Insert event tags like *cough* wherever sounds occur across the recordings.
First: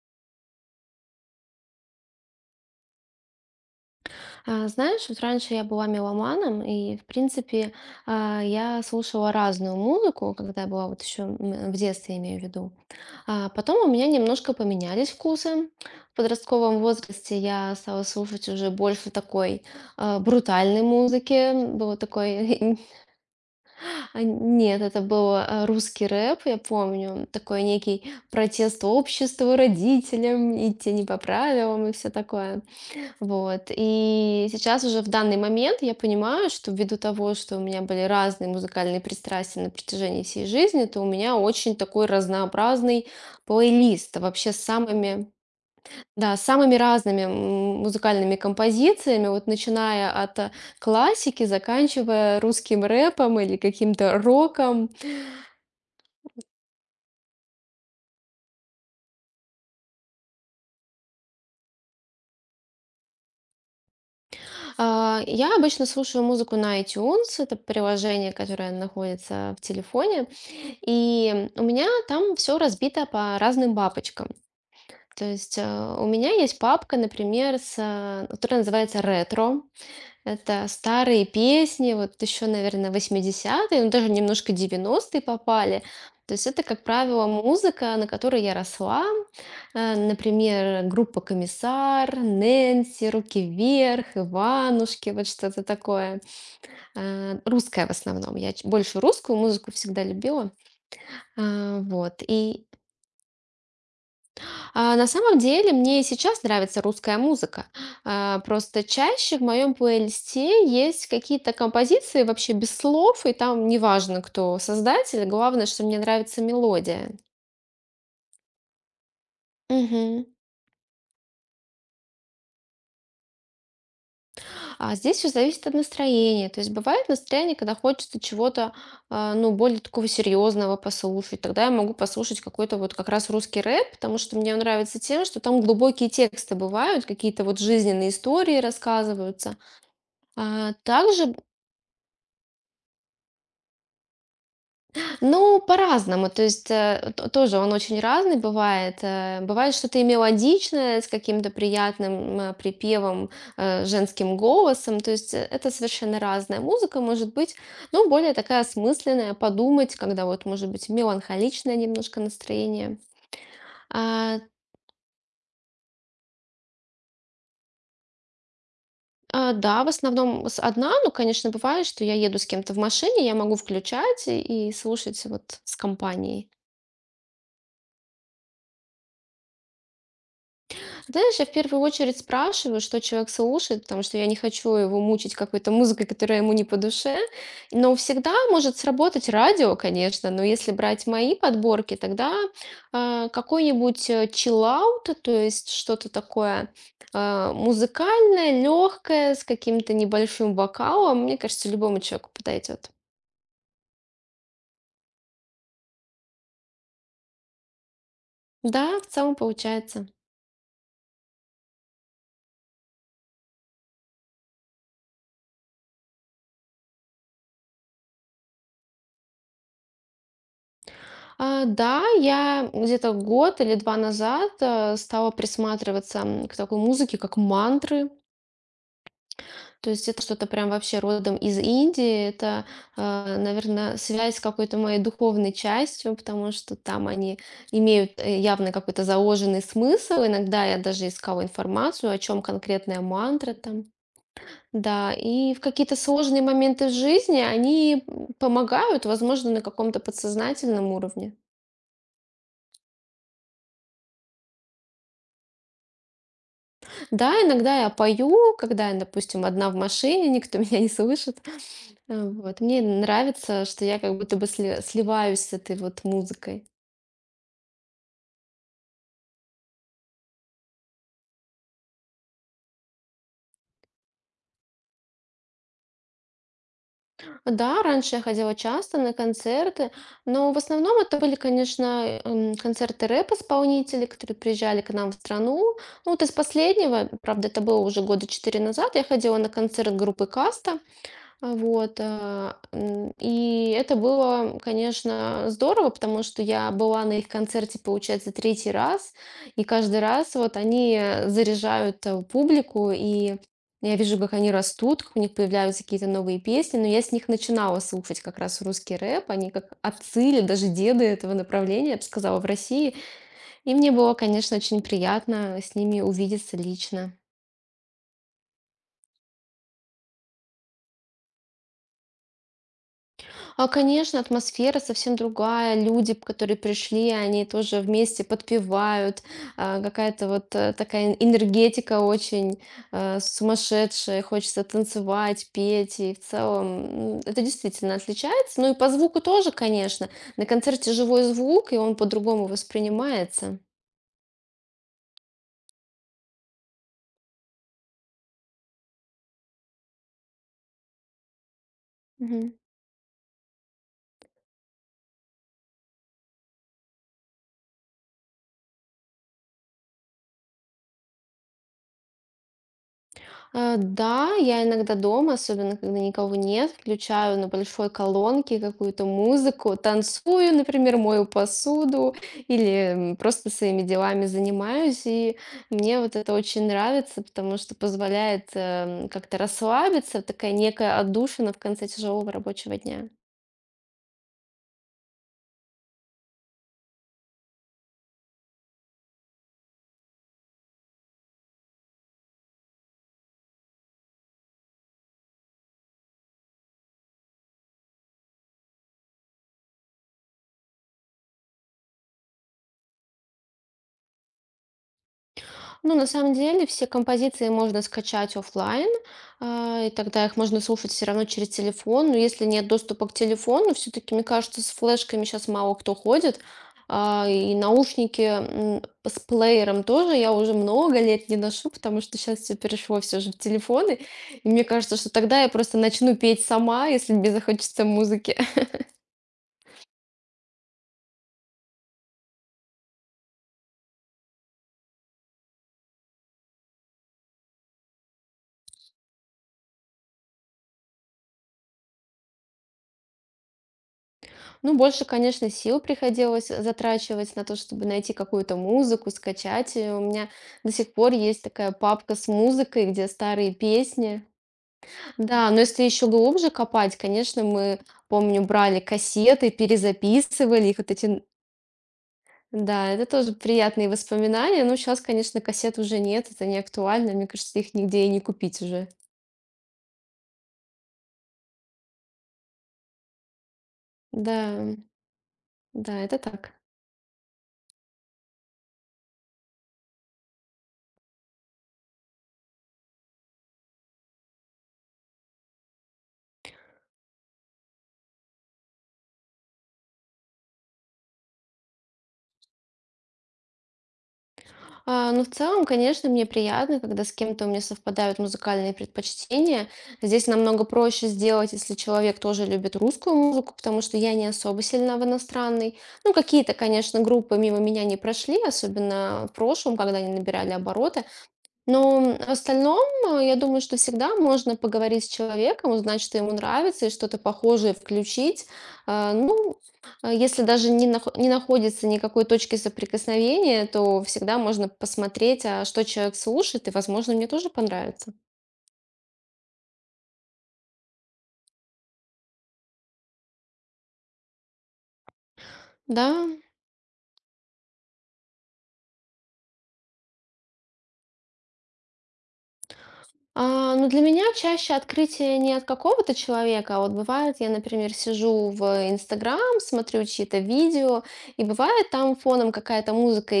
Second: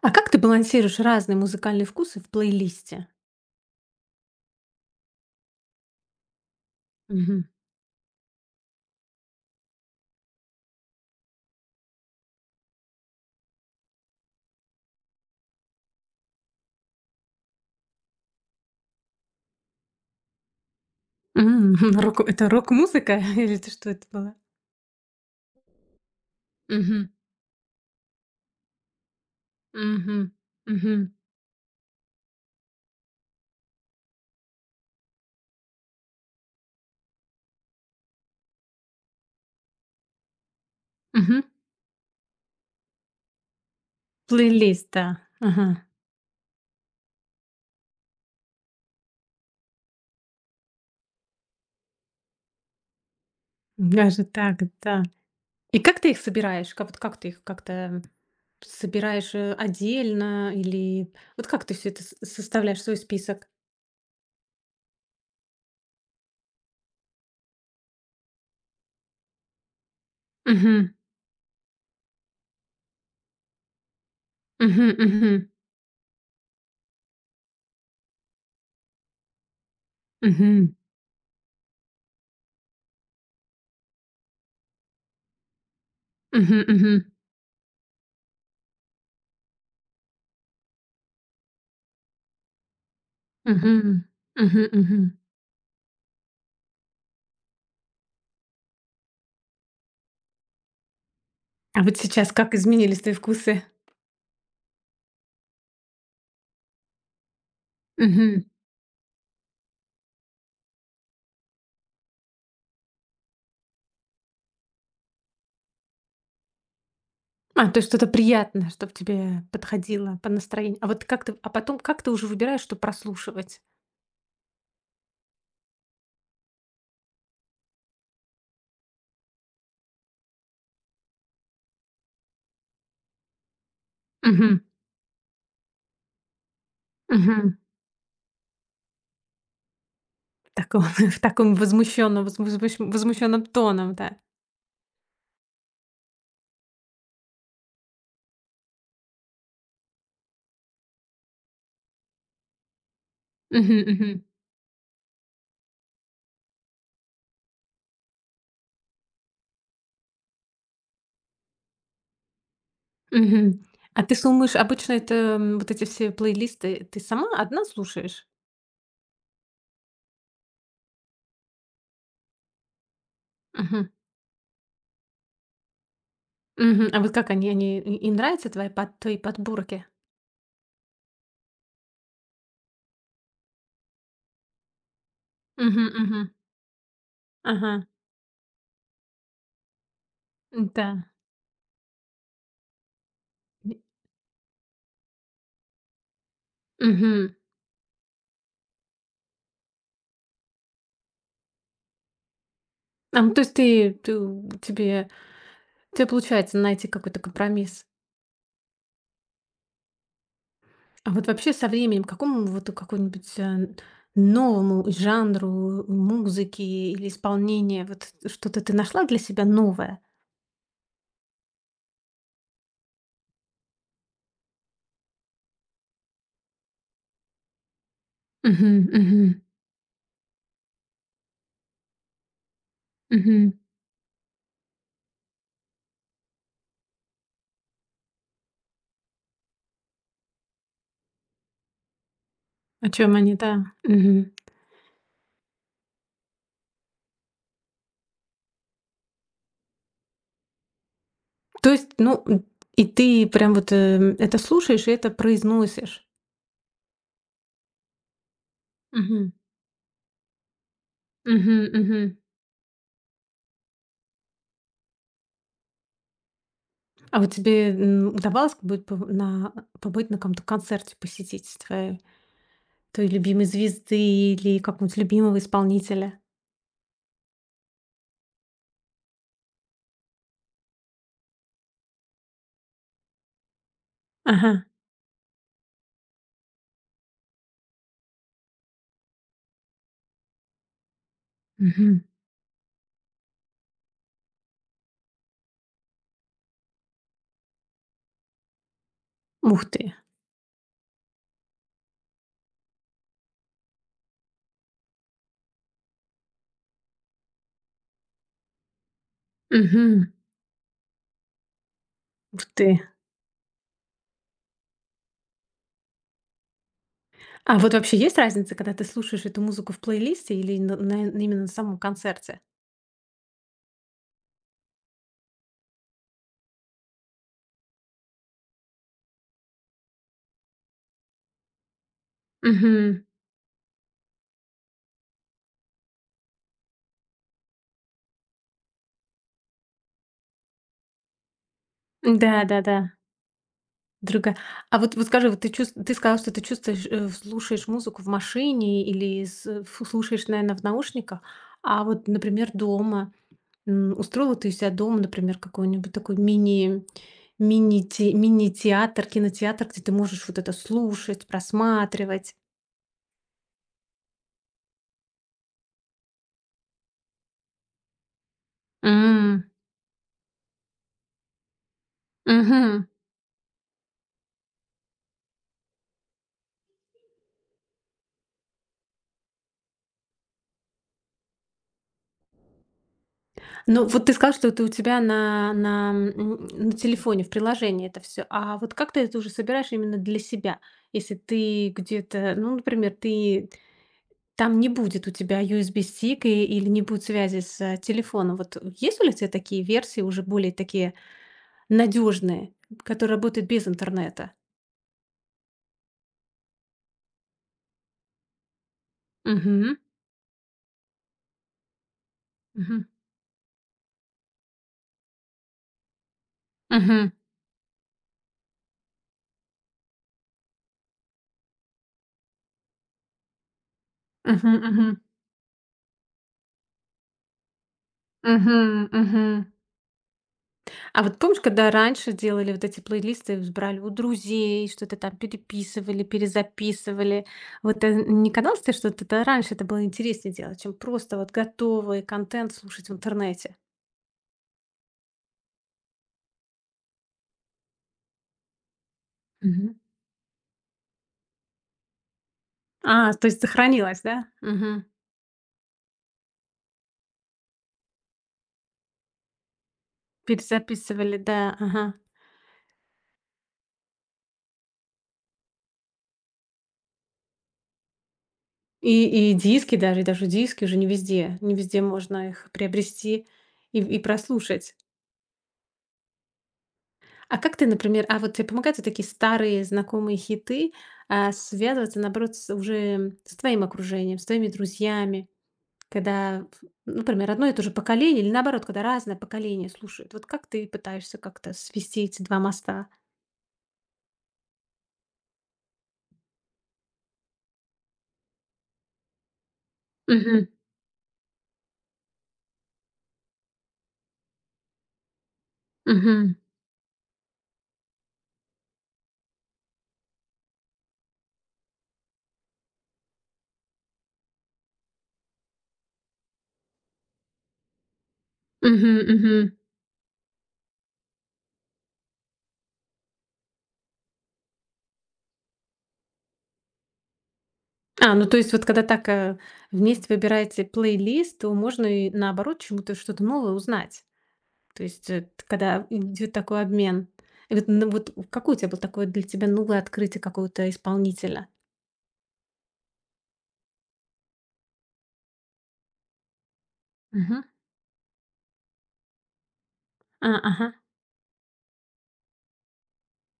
А как ты балансируешь разные музыкальные вкусы в плейлисте? Знаешь, вот раньше я была меломаном, и, в Мгм. принципе, я слушала разную музыку, когда я была вот еще в детстве, имею в виду. Потом у меня немножко поменялись вкусы. В подростковом возрасте я стала слушать уже больше такой брутальной М, музыки. Было *laughs* рок это такой. рок-музыка *laughs* или это что это *laughs* было? Нет, это был русский рэп, я Мгм. помню. Такой некий протест обществу, Мгм. родителям, идти не Мгм. по правилам и все такое. Вот. И сейчас уже в данный момент я понимаю, что ввиду того, что у меня были разные музыкальные пристрастия на протяжении всей жизни, то у меня Мгм. очень такой разнообразный плейлист вообще с Плейлист, да. самыми, Ага. да, с самыми разными музыкальными композициями, вот начиная от классики, заканчивая русским рэпом или каким-то Даже так, роком. да. И как ты их собираешь? Как вот как ты их как-то собираешь, отдельно или вот как ты все это с составляешь свой список? Я обычно слушаю музыку на iTunes, это приложение, которое находится в телефоне. Мгм. И у меня там все разбито по разным папочкам. Мгм. То Мгм. есть у меня есть папка, например, которая называется «Ретро». Это Мгм. старые песни, вот еще, наверное, 80-е, ну даже немножко 90-е попали. То есть Мгм. это, как Мгм. правило, музыка, на которой я росла. Например, группа «Комиссар», «Нэнси», «Руки Мгм. вверх», Мгм. «Иванушки», Мгм. вот что-то такое. Русская в основном. Я больше русскую музыку всегда любила. А вот Вот. сейчас как И изменились твои вкусы? На самом деле мне и сейчас нравится русская музыка. Просто чаще в моем плейлисте есть какие-то композиции вообще без слов, и там неважно, кто создатель, главное, что мне нравится мелодия. А, то есть что-то приятное, чтобы тебе подходило Мгм. по настроению. А вот как ты а потом как ты уже выбираешь, что прослушивать? А здесь все зависит от настроения. То есть бывает настроение, когда хочется чего-то, ну, более такого серьезного послушать. Тогда я могу послушать какой-то вот как раз русский рэп, потому что мне Мгм, он нравится тем, что там глубокие тексты бывают, какие-то мгм. вот жизненные истории рассказываются. В А, таком *laughs* в также, таком возмущенном, возмущенном тоном, да. ну, по-разному. То есть, тоже он очень разный бывает. Бывает что-то и мелодичное, с каким-то приятным припевом, Мгм, мгм, женским голосом. То есть, это совершенно разная музыка, может быть, ну, более такая осмысленная, подумать, когда вот, может быть, меланхоличное немножко настроение. мгм. А ты А, слушаешь обычно это, вот эти все плейлисты ты сама одна слушаешь? Да, в основном одна, но, конечно, бывает, что я еду с кем-то в машине, я могу Мгм, включать и слушать вот с компанией. мгм. А вот как они они и им нравятся твои под твои подборки? Знаешь, я в первую очередь спрашиваю, что человек слушает, потому что я не хочу его мучить какой-то Мгм, музыкой, мгм. которая ему не по душе. Ага, Но всегда может сработать радио, конечно, но если да. брать мои подборки, тогда М, какой-нибудь чиллаут, то есть что-то такое мгм. Музыкальное, легкое, с каким-то небольшим вокалом, мне кажется, любому человеку подойдет. А, ну то есть ты ты тебе У получается найти какой-то компромисс. Да, в целом получается. А вот вообще со временем к какому вот у какому-нибудь, новому жанру музыки или исполнения вот что-то ты нашла для себя новое? Да, я где-то год или 2 назад, стала присматриваться, к такой музыке, как мантры. Мгм, мгм, То есть это что-то прям вообще родом из Индии. Это, мгм. наверное, связь с какой-то моей духовной частью, потому что там они имеют, явно какой-то заложенный смысл. Иногда я даже искала информацию, о чем О конкретная чём они, мантра да. там. Мгм. Да, и в какие-то сложные моменты в жизни они, помогают, возможно, на каком-то подсознательном уровне. То есть, ну, м, и ты прям вот, это слушаешь и это произносишь. Да, иногда я пою, когда я, Мгм, допустим, одна в машине, никто *laughs* меня не слышит. мгм, мгм. Вот. Мне нравится, что я как будто бы сливаюсь с этой вот музыкой. А вот тебе, удавалось бы на побыть на каком-то концерте, посетить той любимой звезды или какого-нибудь любимого исполнителя. Да, раньше я ходила часто на концерты, но в основном это были, конечно, концерты рэп-исполнителей, которые Ага. приезжали к нам в страну. Ну, вот из последнего, правда, это было уже года четыре назад, я ходила на концерт группы Каста. Мгм. Вот. И это было, конечно, здорово, потому что я была на их концерте, получается, третий раз, и Ух ты. каждый раз вот они заряжают публику, и я вижу, как они растут, как у них появляются какие-то новые песни, но я с них начинала слушать как раз русский рэп, они как Мгм. отцы или даже деды этого направления, я бы сказала, Ух в ты. России, и мне было, конечно, очень приятно с ними увидеться лично. А вот вообще есть разница, когда ты слушаешь эту музыку в плейлисте или на именно на самом концерте? Конечно, атмосфера совсем другая. Люди, п которые пришли, они тоже вместе подпевают. Какая-то вот, такая энергетика очень, Мгм. Сумасшедшая. Хочется танцевать, петь. И в целом, это действительно отличается. Ну и по звуку тоже, конечно. На концерте живой звук, и он по-другому Да-да-да. воспринимается. Другая. А вот вот скажи, вот ты чувс ты сказал, что ты чувствуешь, слушаешь музыку в машине или с ф слушаешь, наверное, в наушниках. А вот, например, Мгм. дома. Устроила ты у себя дома, например, какой-нибудь такой мини мини-те мини-театр, кинотеатр, где ты можешь вот это слушать, просматривать. Да, я иногда дома, особенно когда никого нет, включаю на большой колонке какую-то М, музыку, танцую, например, мою посуду мгм. или просто своими делами занимаюсь. И мне вот это очень нравится, потому что позволяет как-то расслабиться, такая некая отдушина в конце тяжелого рабочего дня. Ну, вот ты сказал, что это у тебя на, на телефоне, в приложении это все. А вот как ты это уже собираешь именно для себя? Если ты где-то, ну, например, ты там не будет у тебя USB-стик и или не будет связи с телефоном. Вот есть ли у тебя такие версии уже более такие надежные, которые работают без интернета. Ну, на самом деле, все композиции можно скачать оффлайн, Мгм, и тогда их можно слушать все равно через телефон. Но если нет мгм, доступа к телефону, все-таки, мне кажется, с флешками сейчас мало кто ходит. мгм, И наушники с плеером тоже я уже много лет не ношу, потому что сейчас все перешло все же в телефоны. мгм, И мне мгм, кажется, что тогда я просто начну петь сама, если мне захочется музыки. мгм, мгм. А вот помнишь, когда раньше делали вот эти плейлисты, брали у друзей, что-то там переписывали, перезаписывали. Вот не казалось тебе, что это раньше это было интереснее делать, чем просто вот готовый контент слушать в интернете? Ну, больше, конечно, сил приходилось затрачивать на то, чтобы найти какую-то музыку, Мгм. скачать ее. У меня до сих пор есть такая папка с музыкой, где А, то есть старые сохранилось, песни. да? Мгм. Да, но если еще глубже копать, конечно, мы, помню, брали кассеты, перезаписывали их. Вот эти. Перезаписывали, да, ага. Да, это тоже приятные воспоминания. Но сейчас, конечно, кассет уже нет, это не актуально. Мне кажется, их нигде и не купить уже. И диски даже, и даже диски уже не везде не везде можно их приобрести и Да, прослушать. да, это так. А как ты, например, а вот тебе помогают вот такие старые знакомые хиты, связываться, наоборот, с уже с твоим окружением, с твоими друзьями, когда, ф например, одно и то же поколение или, наоборот, когда разное поколение слушает? Вот как ты пытаешься как-то свести эти два моста? Ну, в целом, конечно, мне приятно, когда с кем-то у меня совпадают музыкальные предпочтения. Здесь Мгм. намного проще сделать, если человек тоже любит русскую музыку, потому что я не особо сильна в иностранной. Ну, Мгм. какие-то, конечно, группы мимо меня не прошли, особенно в прошлом, когда они набирали обороты, но в остальном, я думаю, что всегда можно поговорить с человеком, узнать, что ему нравится, и что-то похожее включить. Мгм. Мгм. Ну, если даже не находится никакой точки соприкосновения, то всегда можно посмотреть, а что человек слушает, и, возможно, мне тоже А, понравится. ну то есть вот когда так, вместе выбираете плейлист, то можно и наоборот чему-то что-то новое узнать. То есть, э, т когда Да. идет такой обмен. И вот н вот какое у тебя было такое для тебя новое открытие какого-то исполнителя? Ну, для меня чаще открытие не от какого-то человека, а вот бывает, Мгм. я, например, сижу в Инстаграм, смотрю А, чьи-то ага. видео, и бывает там фоном какая-то музыка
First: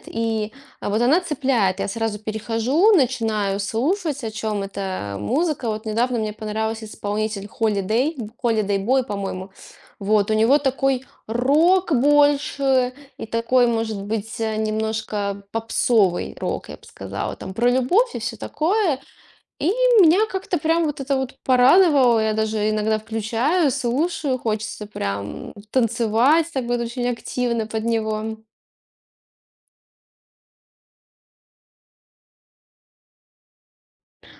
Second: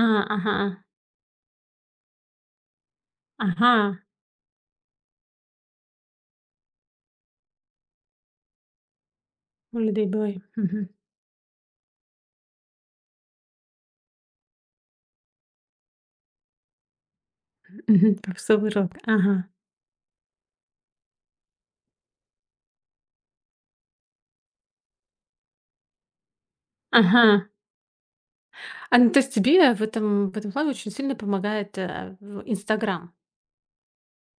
А, и ага. Вот она цепляет. Я сразу перехожу, начинаю Ага. слушать, о чем эта музыка. Вот недавно мне понравился исполнитель Holiday, Holiday Boy, по-моему. Holiday Вот, у Boy. него Мгм. такой рок больше, и такой, может быть, немножко попсовый рок, я бы сказала, там про любовь Мгм. и все Попсовый рок. такое. Ага. И меня как-то прям вот это вот порадовало. Я даже иногда включаю, слушаю, хочется прям танцевать так вот очень Ага. активно под него. А, ну то есть тебе в этом плане очень сильно помогает, в Инстаграм?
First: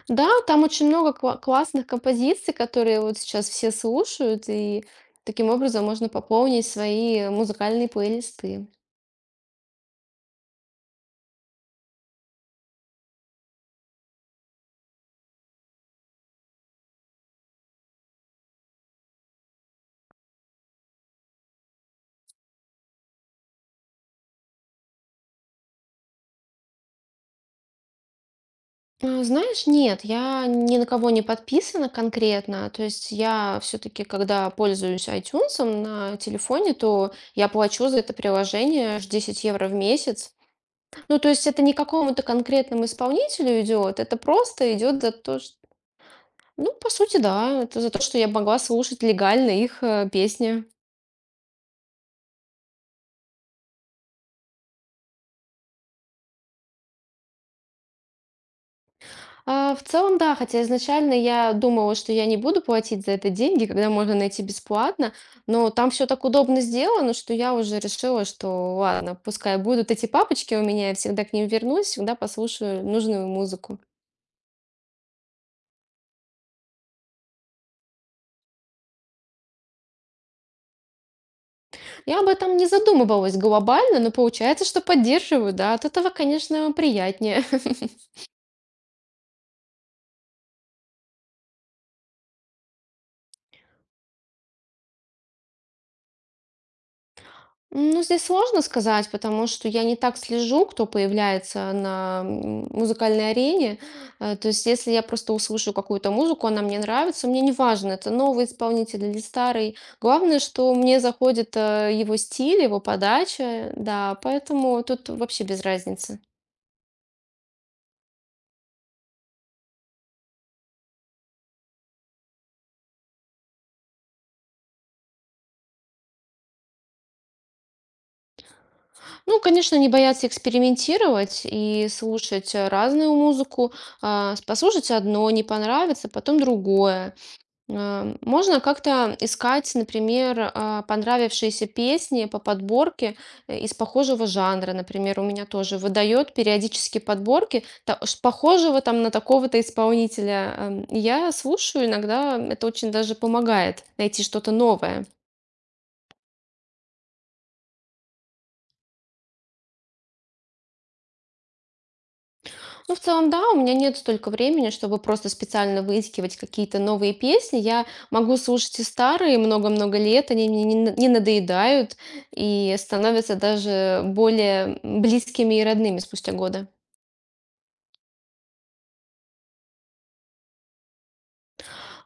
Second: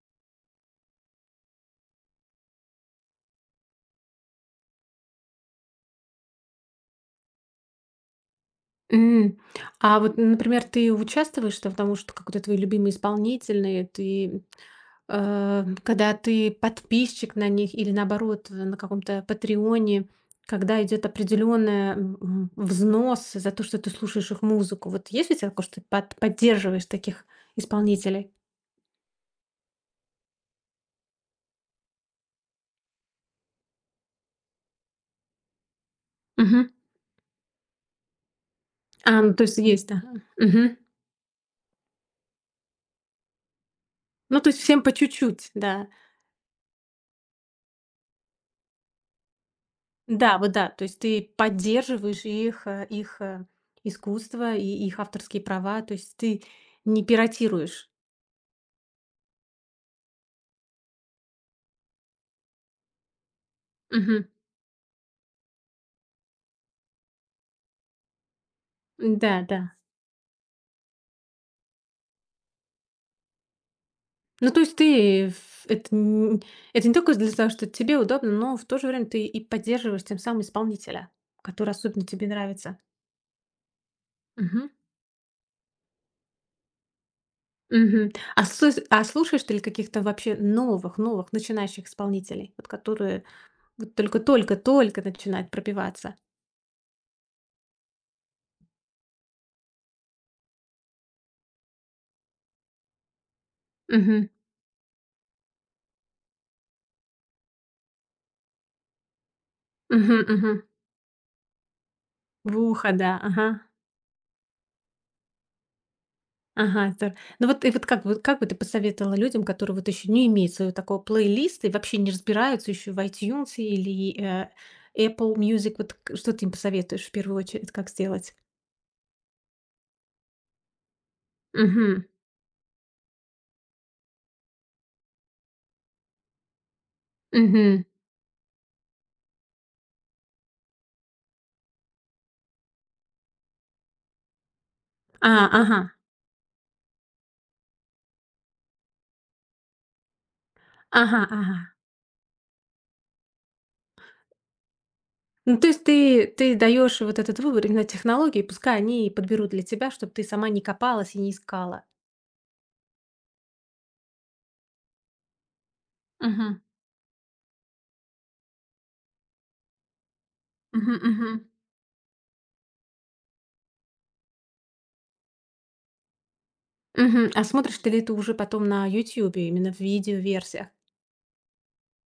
Да, там очень много классных композиций, которые вот сейчас все слушают, и таким образом можно пополнить свои музыкальные плейлисты. М. А вот, например, ты участвуешь там, потому что какой-то твой любимый исполнитель, ты, когда ты подписчик на них или наоборот на каком-то "Патреоне", когда идет определенная, взнос за то, что ты слушаешь их музыку. Вот есть у тебя такое, что ты под поддерживаешь таких исполнителей? Знаешь, нет, я ни на кого не подписана конкретно. То есть я все-таки, когда пользуюсь iTunes на Мгм. телефоне, то я плачу за это приложение аж А, ну то 10 есть евро в есть, да. месяц. Мгм. Ну, то есть это не к какому-то конкретному исполнителю идет, это Ну то есть просто всем по идет за то, чуть-чуть, что. да. Ну, по сути, да, это за то, что я могла слушать легально их Да, вот песни. да, то есть ты поддерживаешь их, э, их, искусство и их авторские права, то есть ты не пиратируешь. В целом, да, хотя изначально я думала, что я не буду платить за это деньги, когда можно Мгм. найти бесплатно, но там все так удобно сделано, что я уже решила, что ладно, Да, пускай да. будут эти папочки у меня, я всегда к ним вернусь, всегда послушаю нужную музыку. Ну, то есть ты ф это н это не только для того, что тебе удобно, но в то же время ты и поддерживаешь тем самым исполнителя, который особенно Я тебе об этом не нравится. задумывалась глобально, но получается, Мгм. что поддерживаю, да, от этого, конечно, приятнее. Мгм. *laughs* А слус а слушаешь ты ли каких-то вообще новых новых начинающих исполнителей, вот которые вот только только только начинают пробиваться? Ну, здесь сложно сказать, потому что я не так слежу, кто появляется на музыкальной арене. Мгм. То есть, если я просто услышу какую-то музыку, она мне нравится, мне не важно, это новый исполнитель или старый. Мгм Главное, мгм. что мне заходит его В стиль, его ухо, да. Ага. подача, да, поэтому тут вообще без разницы. Ага, здор Ну вот и вот как бы ты посоветовала людям, которые вот еще не имеют своего такого плейлиста и вообще не разбираются еще в iTunes или, Apple Music? Вот к что ты им посоветуешь в первую очередь, как сделать? Ну, конечно, не бояться экспериментировать и Мгм. слушать разную музыку. Послушать одно, не понравится, потом другое. Мгм. Можно как-то искать, например, понравившиеся песни по подборке из похожего жанра. Например, у А, меня тоже ага. выдает периодически подборки похожего там на такого-то исполнителя. Ага, Я ага. слушаю, иногда это очень даже помогает найти что-то новое. Ну, то есть ты ты даешь вот этот выбор именно технологий, пускай они и подберут для тебя, чтобы ты сама не копалась и не искала. Ну, в целом, да, у меня нет столько времени, чтобы просто специально выискивать Мгм. какие-то новые песни. Я могу слушать и старые много-много лет, они мне Мгм, не мгм. надоедают и становятся даже более близкими и родными спустя годы. А смотришь ты ли это уже потом на YouTube именно в видеоверсиях?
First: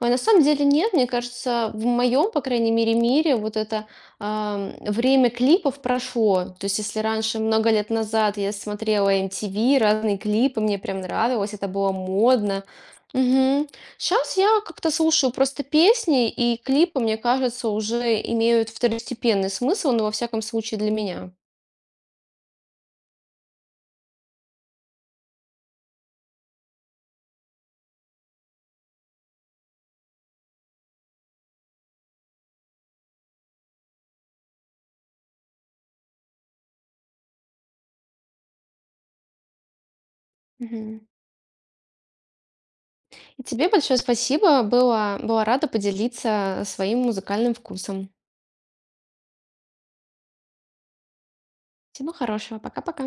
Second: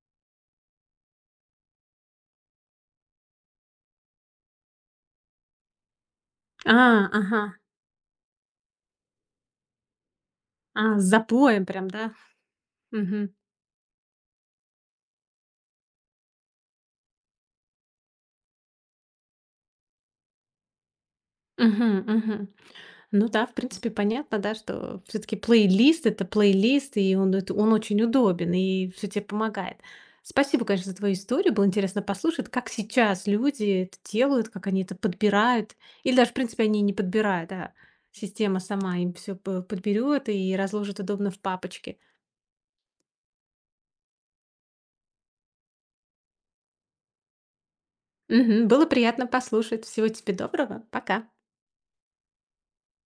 Ой, на самом деле нет, мне кажется, в моем, по крайней мере, мире вот это время клипов прошло. То А, есть, если раньше, ага. много лет назад, я смотрела MTV, разные клипы, мне А, прям с нравилось, запоем это прям, было да? модно. Мгм. Сейчас я как-то слушаю просто песни, и клипы, мне кажется, уже имеют второстепенный смысл, но во всяком случае для меня. Мгм, мгм. Ну да, в принципе, понятно, да, что все таки плейлист- это плейлист, и он это он очень удобен, и все тебе помогает. Спасибо, конечно, за твою историю. Было интересно послушать, как сейчас люди это делают, как они это подбирают. Или даже, в принципе, они и не подбирают, да. Система сама им все подберет и разложит Мгм. удобно в папочке. И тебе большое спасибо, была рада поделиться своим музыкальным вкусом. Мгм. Было приятно послушать. Всего тебе доброго. Пока. Всего хорошего, пока-пока.